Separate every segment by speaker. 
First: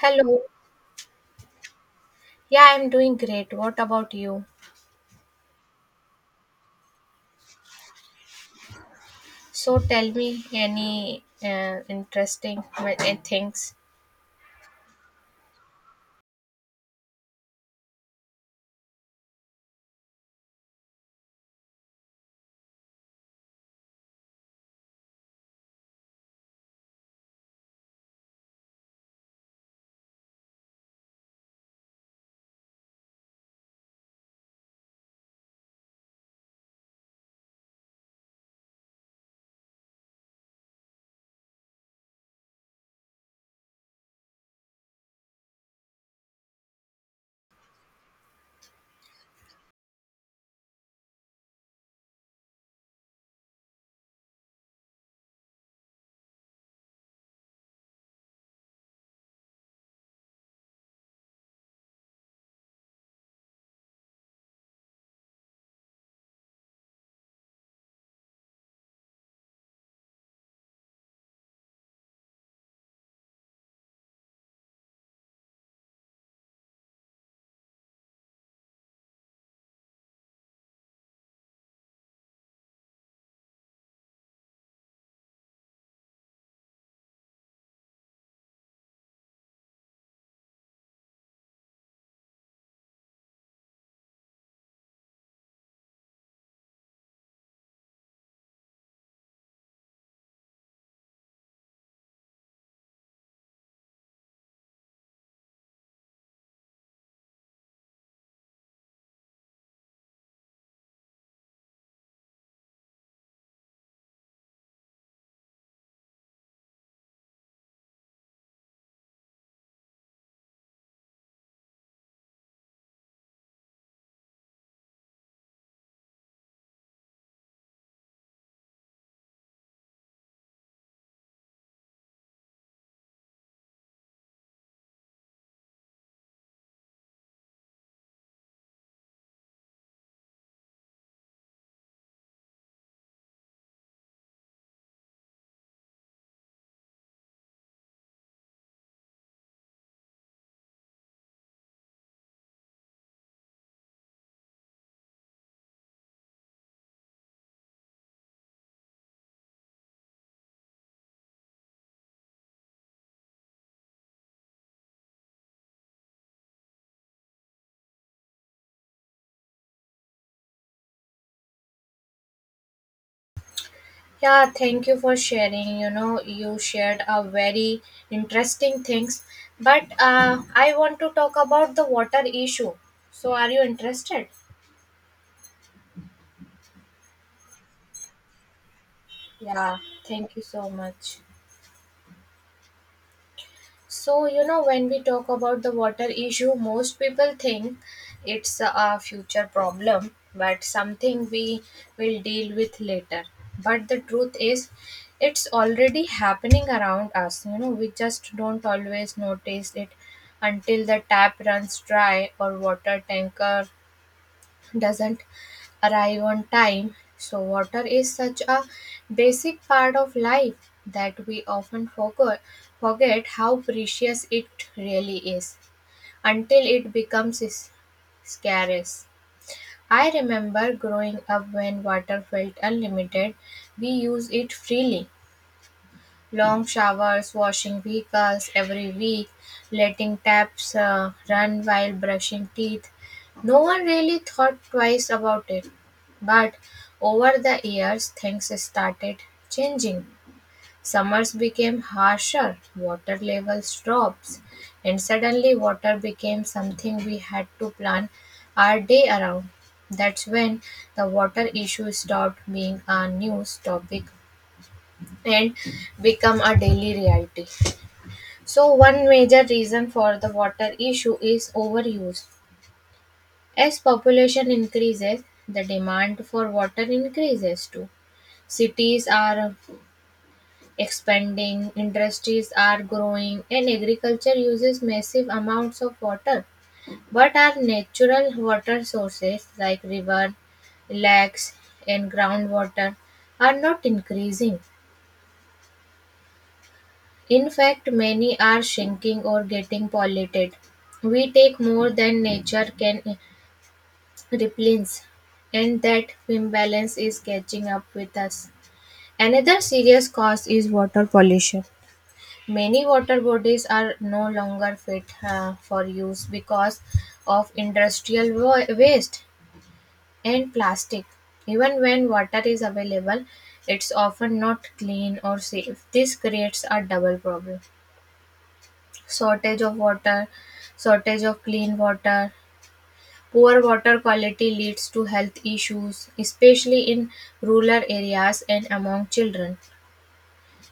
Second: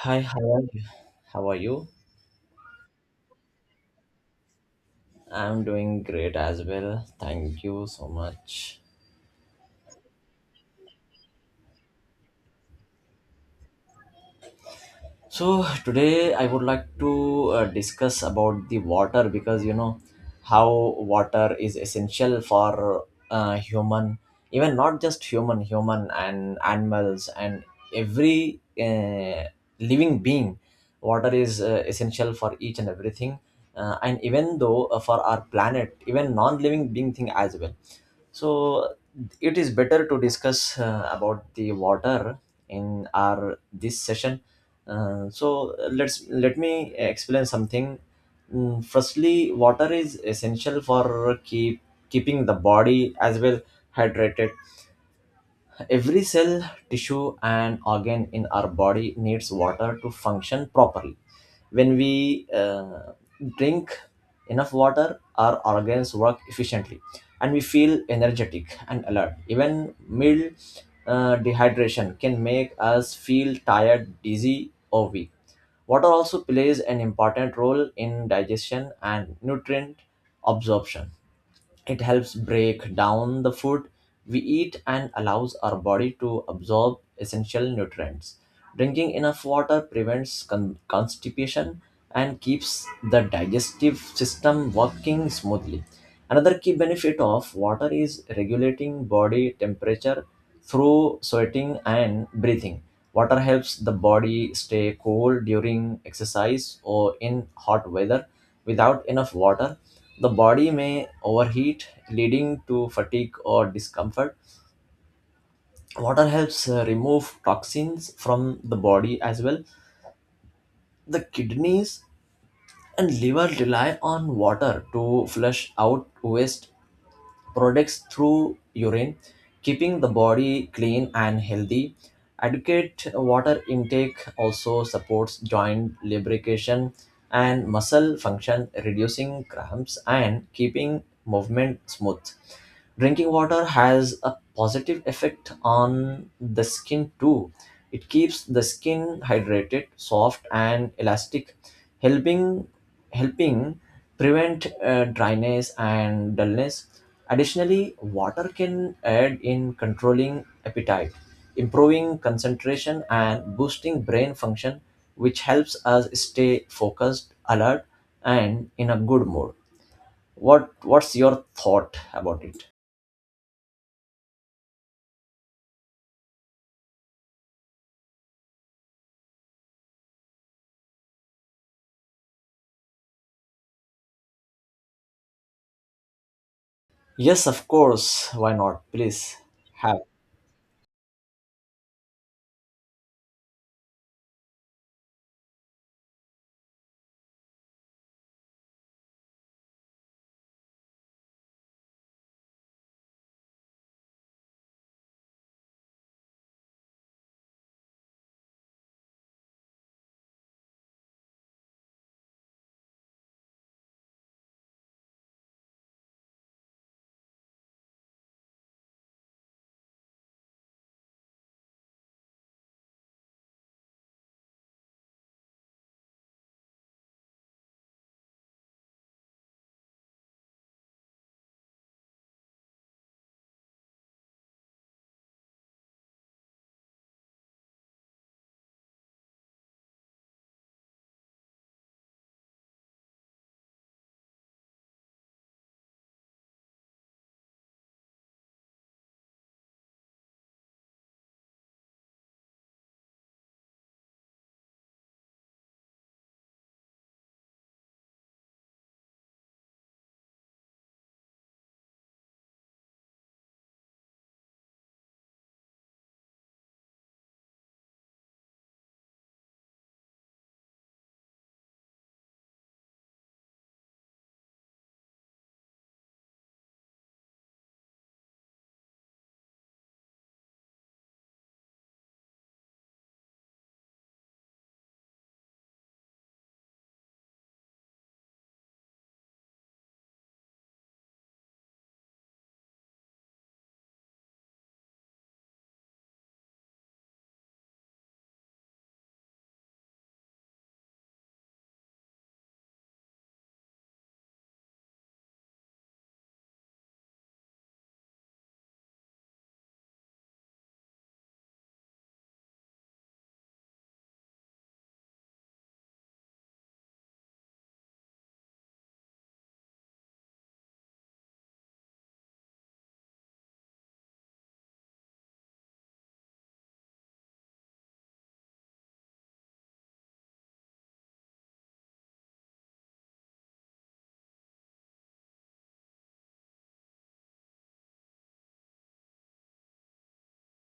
Speaker 1: Hi, how are you? How are you?
Speaker 2: Yeah, I'm doing great. What about you?
Speaker 1: I'm doing great as well. Thank you so much.
Speaker 2: So tell me any interesting things.
Speaker 1: So today I would like to discuss about the water because you know how water is essential for human, even not just human, human and animals and every living being. Water is essential for each and everything, and even though for our planet, even non-living being thing as well. So it is better to discuss about the water in our this session. Let me explain something. Firstly, water is essential for keeping the body as well hydrated. Every cell, tissue, and organ in our body needs water to function properly when we drink enough water. Our organs work efficiently and we feel energetic and alert. Even mild dehydration can make us feel tired, dizzy, or weak. Water also plays an important role in digestion and nutrient absorption. It helps break down the food we eat and allows our body to absorb essential nutrients. Drinking enough water prevents constipation and keeps the digestive system working smoothly. Another key benefit of water is regulating body temperature through sweating and breathing. Water helps the body stay cool during exercise or in hot weather. Without enough water, the body may overheat, leading to fatigue or discomfort. Water helps remove toxins from the body as well. The kidneys and liver rely on water to flush out waste products through urine, keeping the body clean and healthy. Adequate water intake also supports joint lubrication and muscle function, reducing cramps and keeping movement smooth. Drinking water has a positive effect on the skin too. It keeps the skin hydrated, soft, and elastic, helping helping prevent dryness and dullness. Additionally, water can aid in controlling appetite, improving concentration, and boosting brain function, which helps us stay focused, alert, and in a good mood. What's your thought about it?
Speaker 2: Yeah, thank you for sharing. You know, you shared a very interesting things, but I want to talk about the water issue. So are you interested?
Speaker 1: Yes, of course. Why not? Please
Speaker 2: Yeah,
Speaker 1: have.
Speaker 2: thank you so much. So, you know, when we talk about the water issue, most people think it's a future problem, but something we will deal with later. But the truth is, it's already happening around us. You know, we just don't always notice it until the tap runs dry or water tanker doesn't arrive on time. So, water is such a basic part of life that we often forget how precious it really is until it becomes scarce. I remember growing up when water felt unlimited, we used it freely long showers, washing vehicles every week, letting taps run while brushing teeth. No one really thought twice about it. But over the years, things started changing. Summers became harsher, water levels dropped, and suddenly water became something we had to plan our day around. That's when the water issue stopped being a news topic and become a daily reality. So, one major reason for the water issue is overuse. As population increases, the demand for water increases too. Cities are expanding, industries are growing, and agriculture uses massive amounts of water. But our natural water sources like river, lakes, and groundwater are not increasing. In fact, many are shrinking or getting polluted. We take more than nature can replenish, and that imbalance is catching up with us. Another serious cause is water pollution. Many water bodies are no longer fit for use because of industrial waste and plastic. Even when water is available, it's often not clean or safe. This creates a double problem. Shortage of water, shortage of clean water. Poor water quality leads to health issues, especially in rural areas and among children.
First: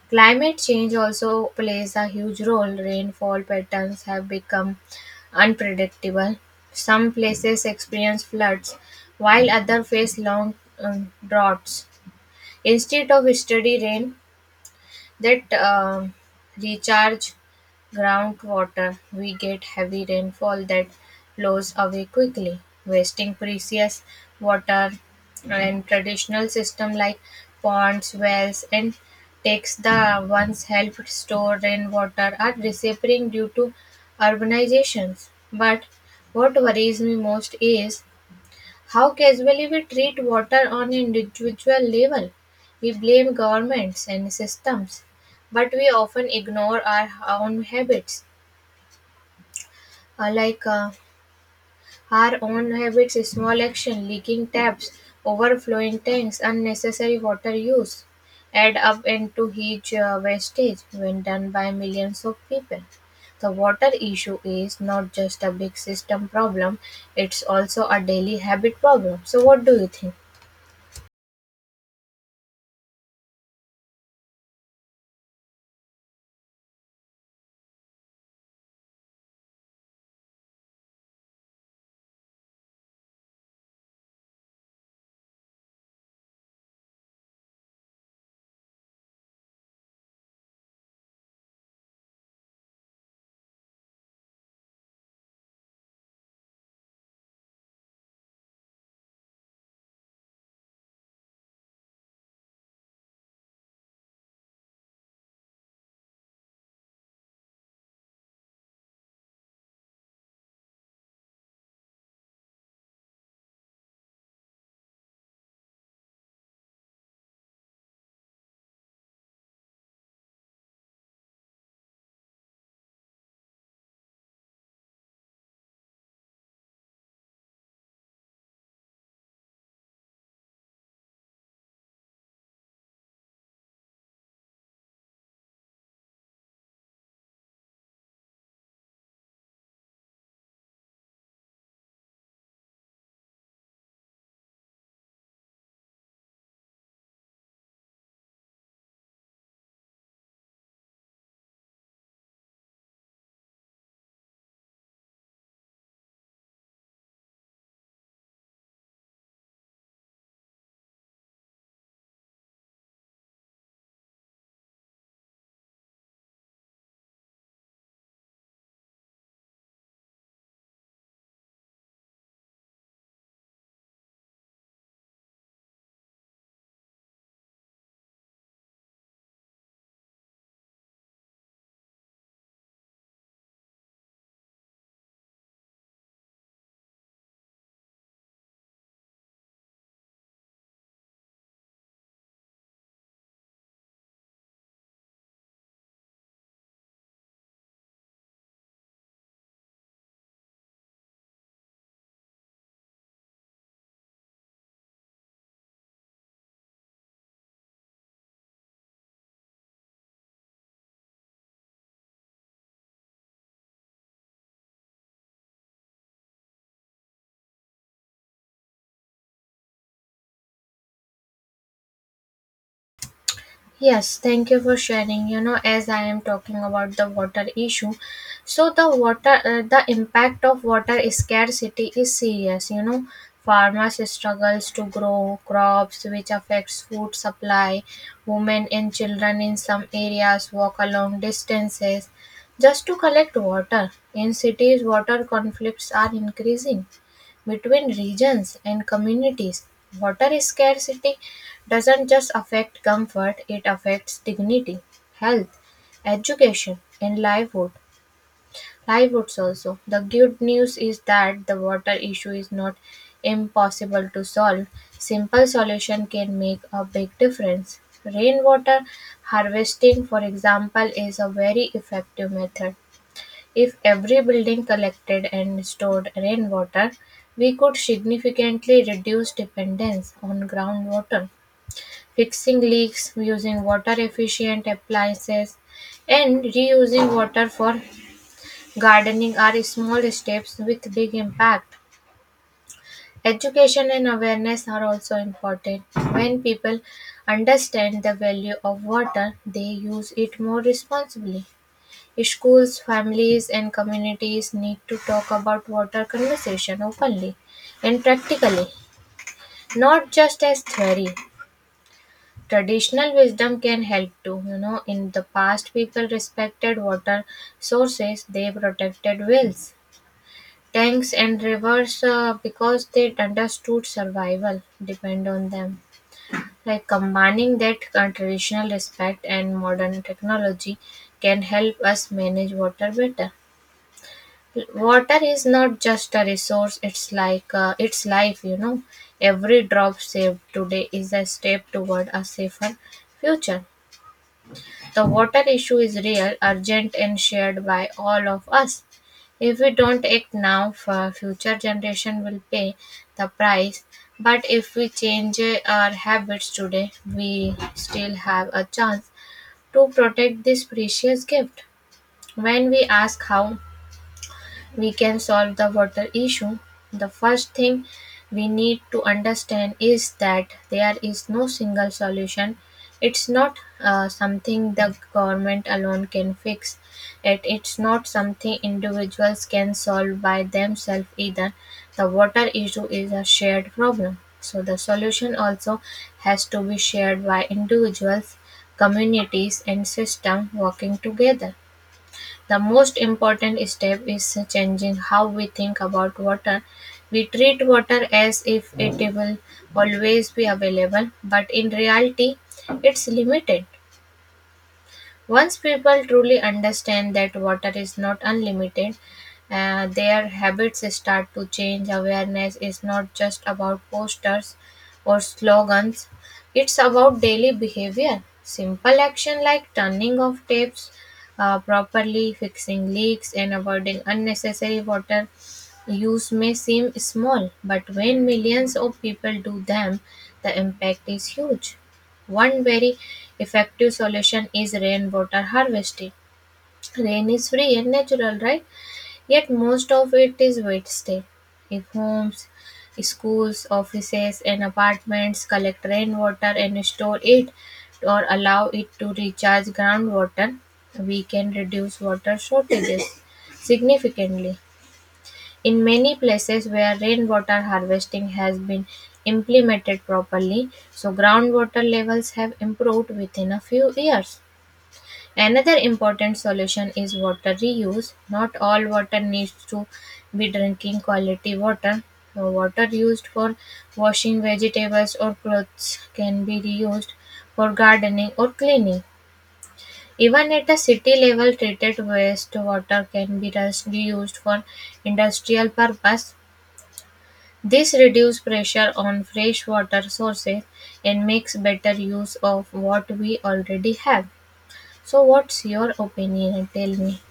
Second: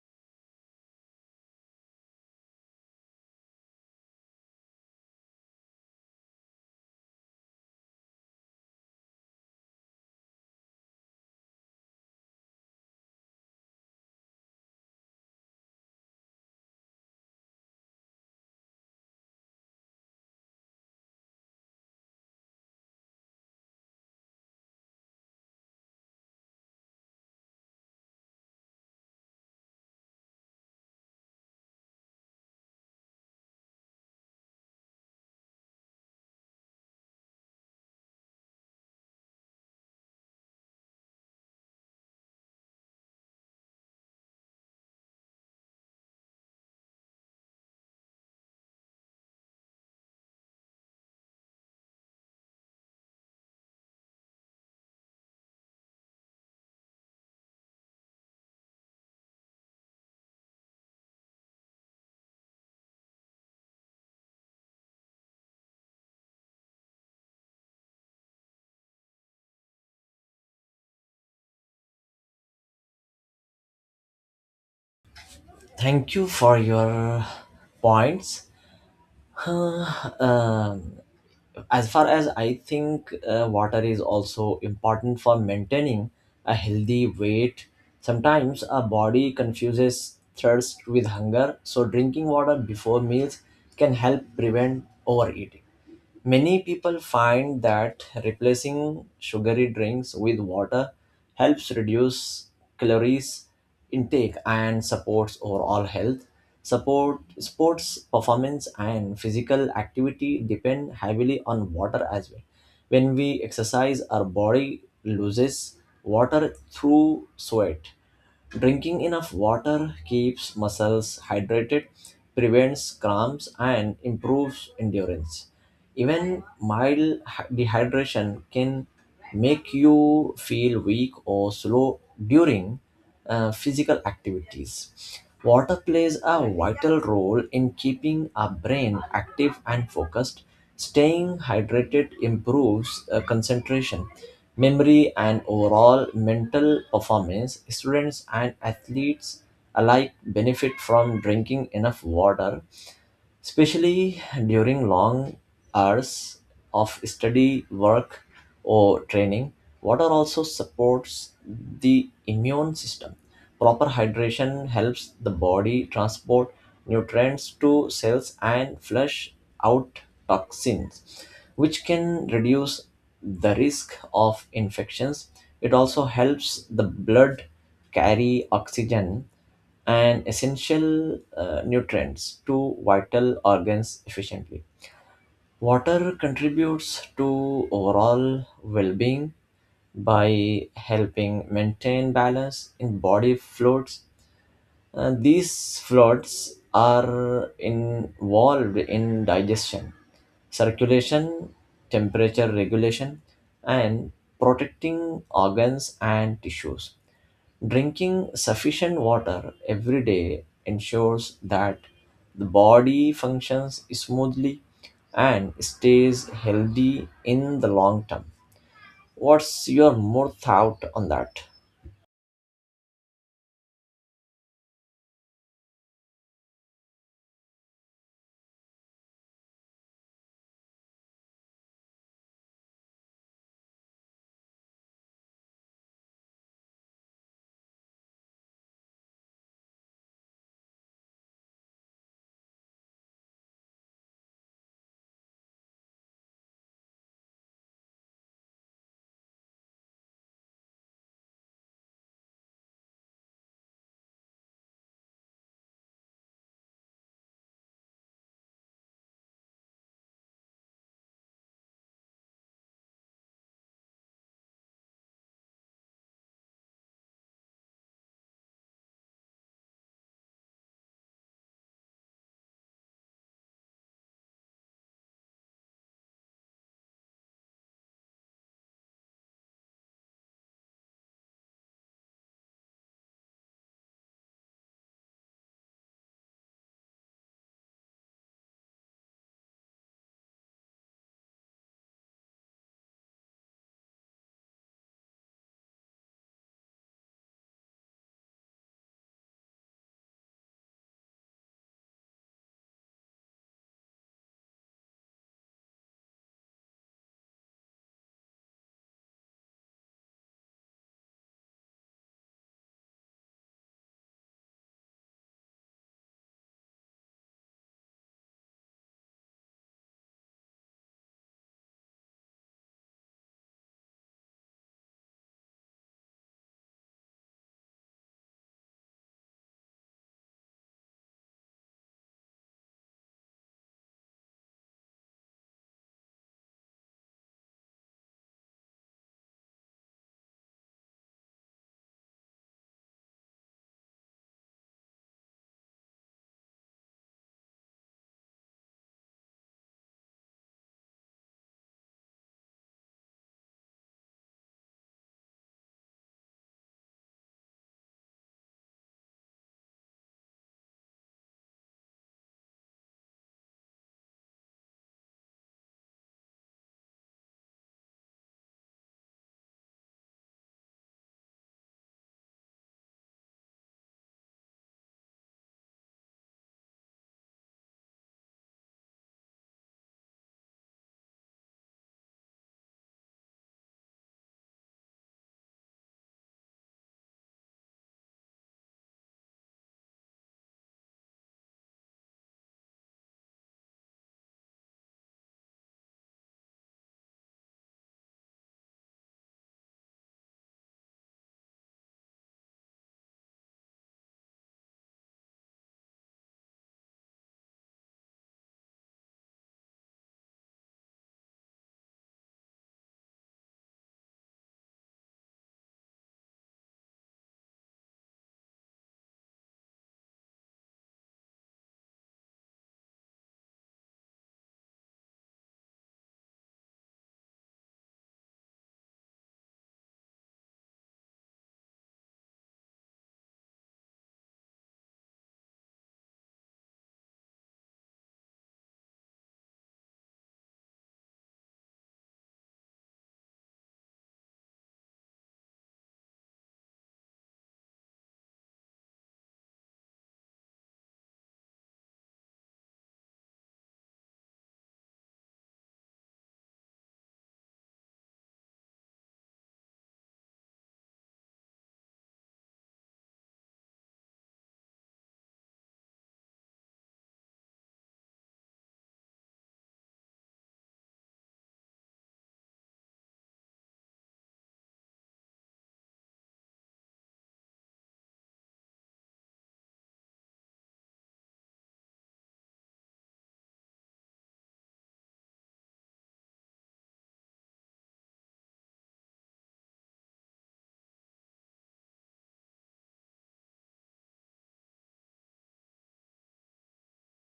Speaker 2: Climate change also plays a huge role. Rainfall patterns have become unpredictable. Some places experience floods, while others face long droughts. Instead of steady rain, that recharge groundwater. We get heavy rainfall that blows away quickly, wasting precious water and traditional system like ponds, wells and takes the once helped store rainwater are disappearing due to urbanizations. But what worries me most is how casually we treat water on individual level. We blame governments and systems, but we often ignore our own habits. Uh, like uh, our own habits, small action, leaking taps, overflowing tanks, unnecessary water use add up into huge wastage when done by millions of people. The water issue is not just a big system problem, it's also a daily habit problem. So, what do you think?
Speaker 1: Thank you for your points. Um, as far as I think, water is also important for maintaining a healthy weight. Sometimes our body confuses thirst with hunger, so drinking water before meals can help prevent overeating. Many people find that replacing sugary drinks with water helps reduce calories intake and supports overall health. Support sports performance and physical activity depend heavily on water as well. When we exercise, our body loses water through sweat. Drinking enough water keeps muscles hydrated, prevents cramps, and improves endurance. Even dehydration can make you feel weak or slow during physical activities. Water plays a vital role in keeping our brain active and focused. Staying hydrated improves concentration, memory, and overall mental performance. Students and athletes alike benefit from drinking enough water, especially during long hours of study, work, or training. Water also supports the immune system. Proper hydration helps the body transport nutrients to cells and flush out toxins, which can reduce the risk of infections. It also helps the blood carry oxygen and essential nutrients to vital organs efficiently. Water contributes to overall well being by helping maintain balance in body fluids. These fluids are involved in digestion, circulation, temperature regulation, and protecting organs and tissues. Drinking sufficient water every day ensures that the body functions smoothly and stays healthy in the long term. What's your more thought on that?
Speaker 2: Yes, thank you for sharing. You know, as I am talking about the water issue, so the water, the impact of water scarcity is serious. You know, farmers struggles to grow crops, which affects food supply. Women and children in some areas walk a long distances just to collect water. In cities, water conflicts are increasing between regions and communities, water scarcity doesn't just affect comfort, it affects dignity, health, education, and livelihood. Livelihoods also. The good news is that the water issue is not impossible to solve. Simple solution can make a big difference. Rainwater harvesting, for example, is a very effective method. If every building collected and stored rainwater, we could significantly reduce dependence on groundwater. Fixing leaks, using water efficient appliances, and reusing water for gardening are small steps with big impact. Education and awareness are also important. When people understand the value of water, they use it more responsibly. Schools, families and communities need to talk about water conservation openly and practically, not just as theory. Traditional wisdom can help too. You know, in the past, people respected water sources, they protected wells, tanks, and rivers because they understood survival depend on them. Like combining that traditional respect and modern technology can help us manage water better. Water is not just a resource, it's like it's life, you know. Every drop saved today is a step toward a safer future. The water issue is real, urgent, and shared by all of us. If we don't act now, for future generation will pay the price. But if we change our habits today, we still have a chance to protect this precious gift. When we ask how we can solve the water issue, the first thing we need to understand is that there is no single solution. It's not something the government alone can fix. It's not something individuals can solve by themselves either. The water issue is a shared problem. So the solution also has to be shared by individuals, communities, and system working together. The most important step is changing how we think about water. We treat water as if it will always be available, but in reality, it's limited. Once people truly understand that water is not unlimited, their habits start to change. Awareness is not just about posters or slogans, it's about daily behavior. Simple action like turning off taps properly, fixing leaks, and avoiding unnecessary water use may seem small, but when millions of people do them, the impact is huge. One very effective solution is rainwater harvesting. Rain is free and natural, right? Yet most of it is wasted. If homes, schools, offices, and apartments collect rainwater and store it or allow it to recharge groundwater, we can reduce water shortages significantly. In many places where rainwater harvesting has been implemented properly, so groundwater levels have improved within a few years. Another important solution is water reuse. Not all water needs to be drinking quality water. So water used for washing vegetables or clothes can be reused for gardening or cleaning. Even at a city level, treated wastewater can be reused for industrial purpose. This reduces pressure on freshwater sources and makes better use of what we already have. So, what's your opinion? Tell me.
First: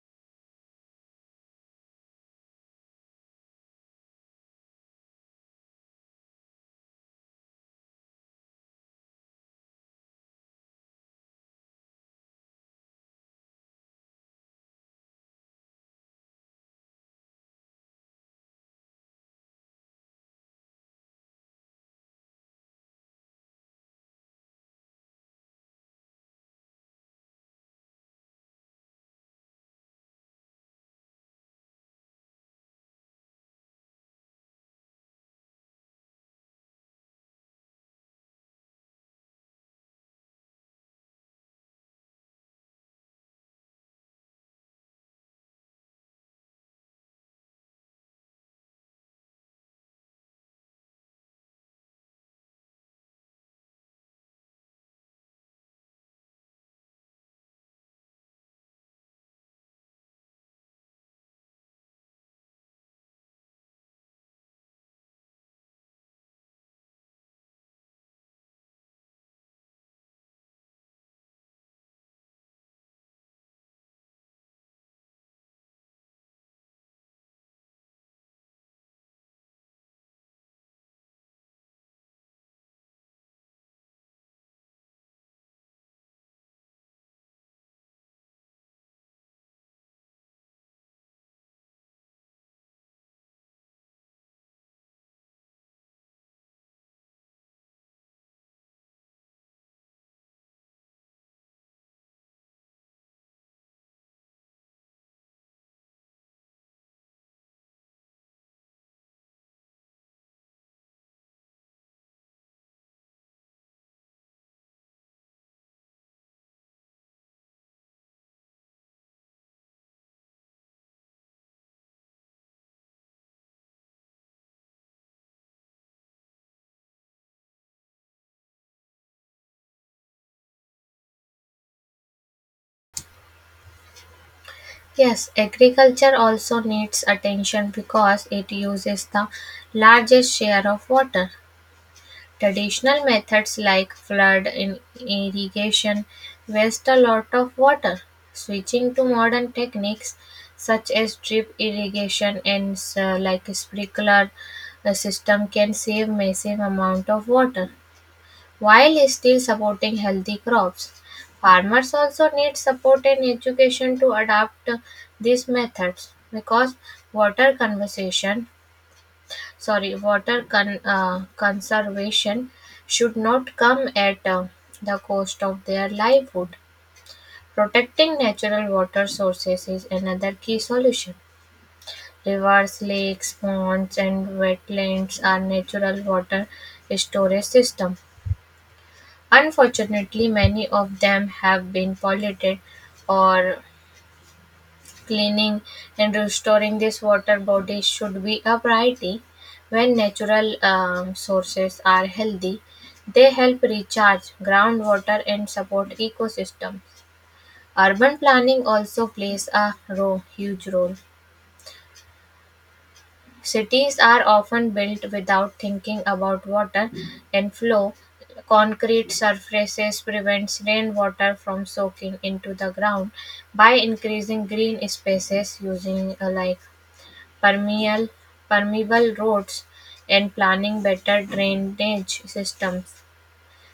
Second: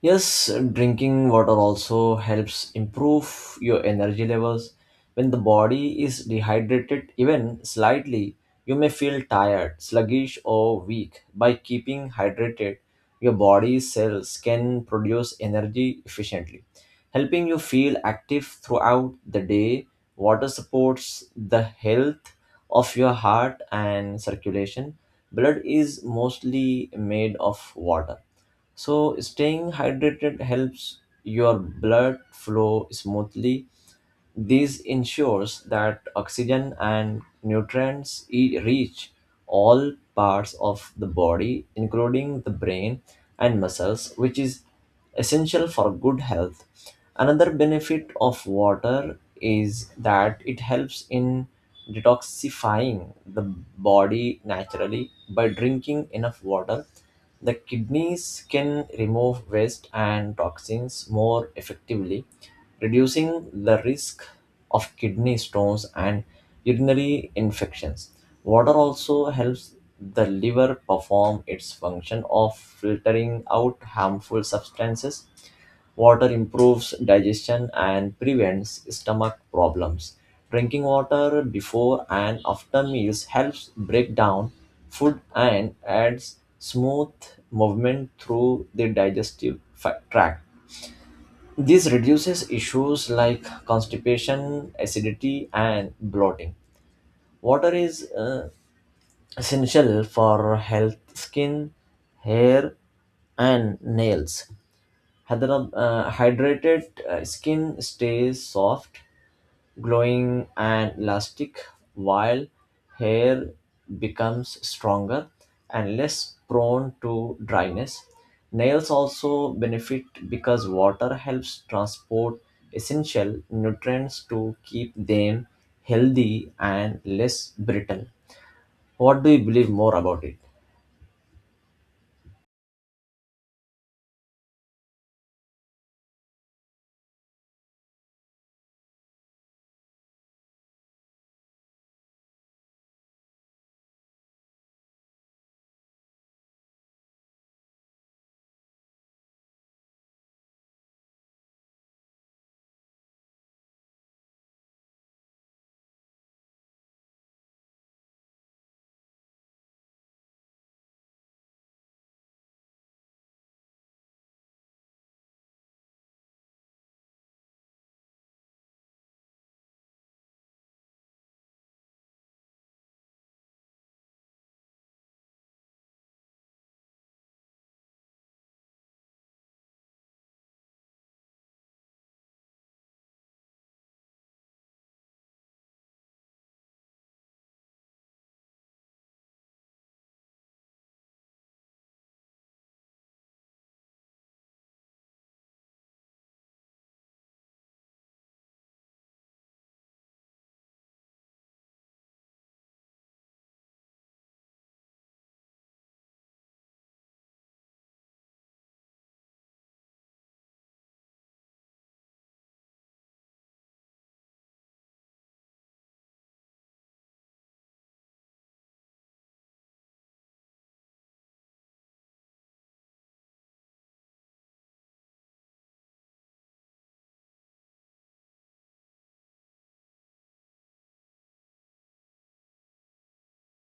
Speaker 1: Yes, drinking water also helps improve your energy levels. When the body is dehydrated, even slightly, you may feel tired, sluggish, or weak. By keeping hydrated, your body cells can produce energy efficiently, helping you feel active throughout the day. Water supports the health of your heart and circulation. Blood is mostly made of water, so staying hydrated helps your blood flow smoothly. This ensures that oxygen and nutrients reach all parts of the body, including the brain and muscles, which is essential for good health. Another benefit of water is that it helps in detoxifying the body naturally by drinking enough water. The kidneys can remove waste and toxins more effectively, reducing the risk of kidney stones and urinary infections. Water also helps the liver perform its function of filtering out harmful substances. Water improves digestion and prevents stomach problems. Drinking water before and after meals helps break down food and adds smooth movement through the tract. This reduces issues like constipation, acidity, and bloating. Water is essential for health, skin, hair, and nails. Hydrated skin stays soft, glowing and elastic, while hair becomes stronger and less prone to dryness. Nails also benefit because water helps transport essential nutrients to keep them healthy and less brittle. What do you believe more about it?
Speaker 2: Yes, agriculture also needs attention because it uses the largest share of water. Traditional methods like flood in irrigation waste a lot of water. Switching to modern techniques such as drip irrigation and sprinkler system can save massive amount of water while still supporting healthy crops. Farmers also need support and education to adapt these methods because water conservation sorry water conservation should not come at the cost of their livelihood protecting natural water sources is another key solution rivers lakes ponds and wetlands are natural water storage systems unfortunately many of them have been polluted or cleaning and restoring these water bodies should be a priority. When natural sources are healthy, they help recharge groundwater and support ecosystems. Urban planning also plays a huge role. Cities are often built without thinking about water and flow. Concrete surfaces prevents rainwater from soaking into the ground by increasing green spaces using permeable permeable roads, and planning better drainage systems.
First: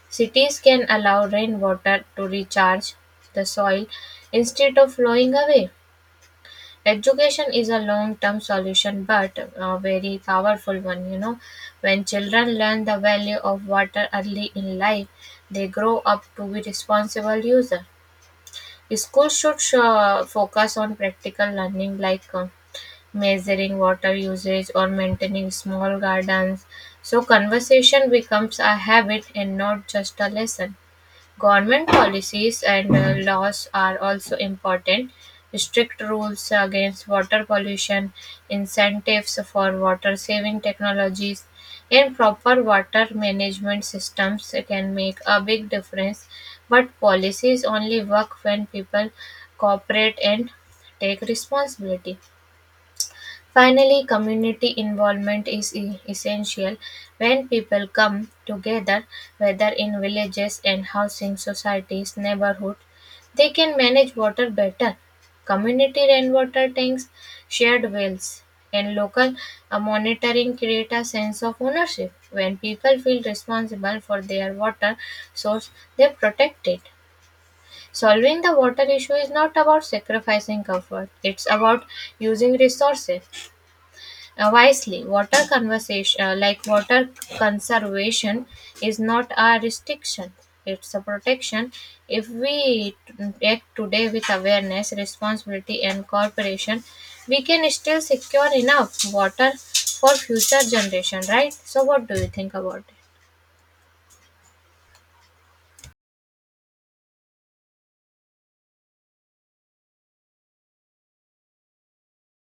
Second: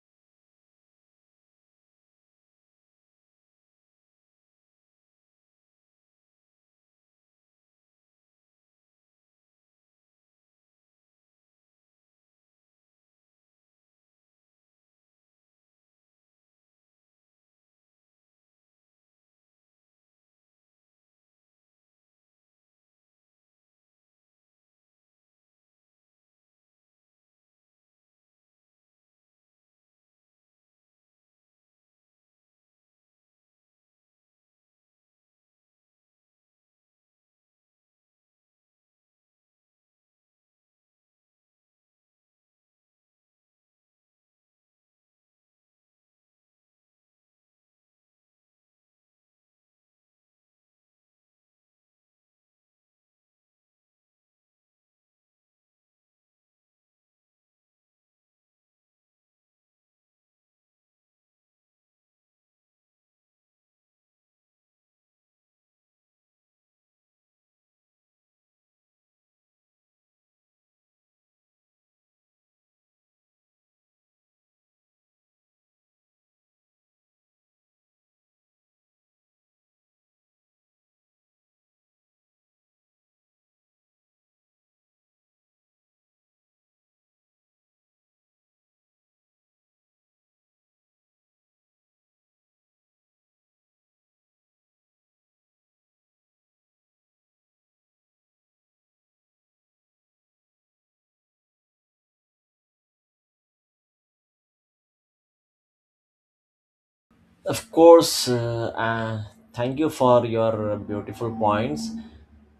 Speaker 2: Cities can allow rainwater to recharge the soil instead of flowing away. Education is a long term solution but a very powerful one. You know, when children learn the value of water early in life, they grow up to be responsible users. Schools should focus on practical learning like measuring water usage or maintaining small gardens. So, conversation becomes a habit and not just a lesson. Government policies and laws are also important. Strict rules against water pollution, incentives for water saving technologies, and proper water management systems can make a big difference. But policies only work when people cooperate and take responsibility. Finally, community involvement is essential. When people come together, whether in villages and housing societies, neighborhoods, they can manage water better. Community rainwater tanks, shared wells, and local monitoring create a sense of ownership. When people feel responsible for their water source, they protect it. Solving the water issue is not about sacrificing comfort, it's about using resources wisely. Water conversation, water conservation, is not a restriction; it's a protection. If we act today with awareness, responsibility, and cooperation, we can still secure enough water for future generation. Right? So, what do you think about it?
Speaker 1: Of course, thank you for your beautiful points.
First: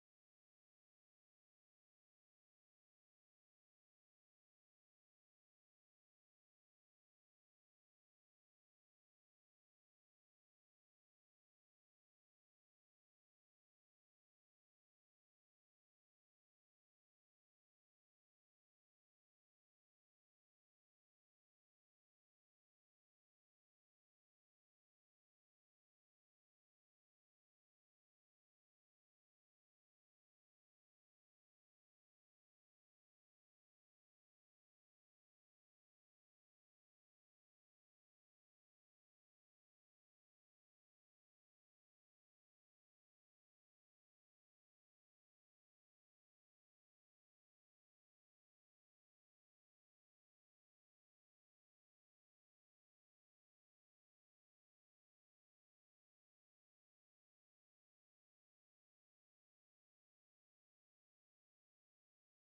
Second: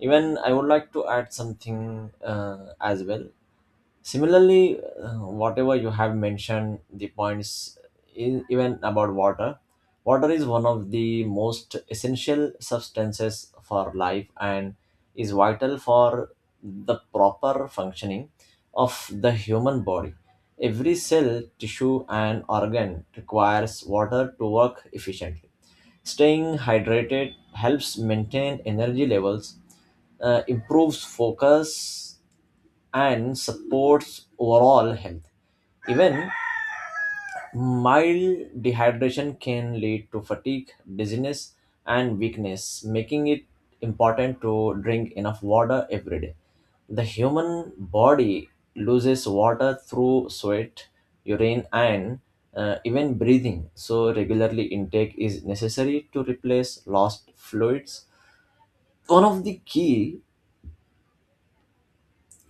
Speaker 1: Even I would like to add something as well. Similarly, whatever you have mentioned, the points in, even about water, water is one of the most essential substances for life and is vital for the proper functioning of the human body. Every cell, tissue, and organ requires water to work efficiently. Staying hydrated helps maintain energy levels, improves focus, and supports overall health. Even mild dehydration can lead to fatigue, dizziness, and weakness, making it important to drink enough water every day. The human body loses water through sweat, urine, and even breathing, so regularly intake is necessary to replace lost fluids. One of the key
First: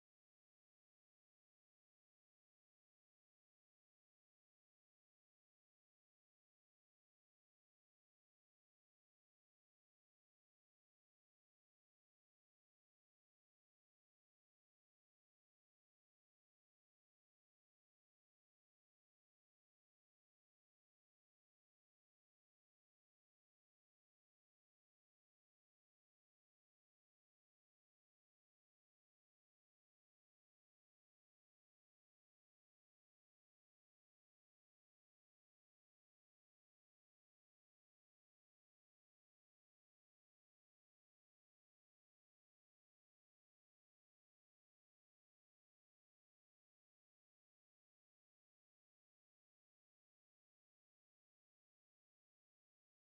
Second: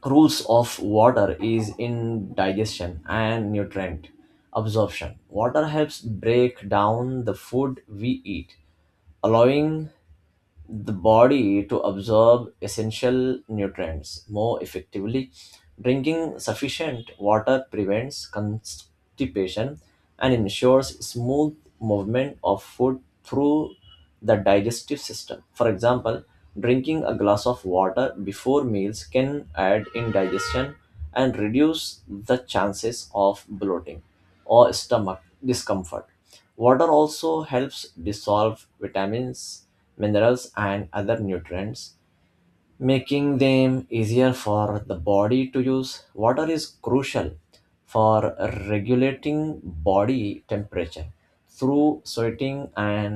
Speaker 1: rules of water is in digestion and nutrient absorption. Water helps break down the food we eat, allowing the body to absorb essential nutrients more effectively. Drinking sufficient water prevents constipation and ensures smooth movement of food through the digestive system. For example, drinking a glass of water before meals can aid in digestion and reduce the chances of bloating or stomach discomfort. Water also helps dissolve vitamins, minerals, and other nutrients, making them easier for the body to use. Water is crucial for regulating body temperature through sweating and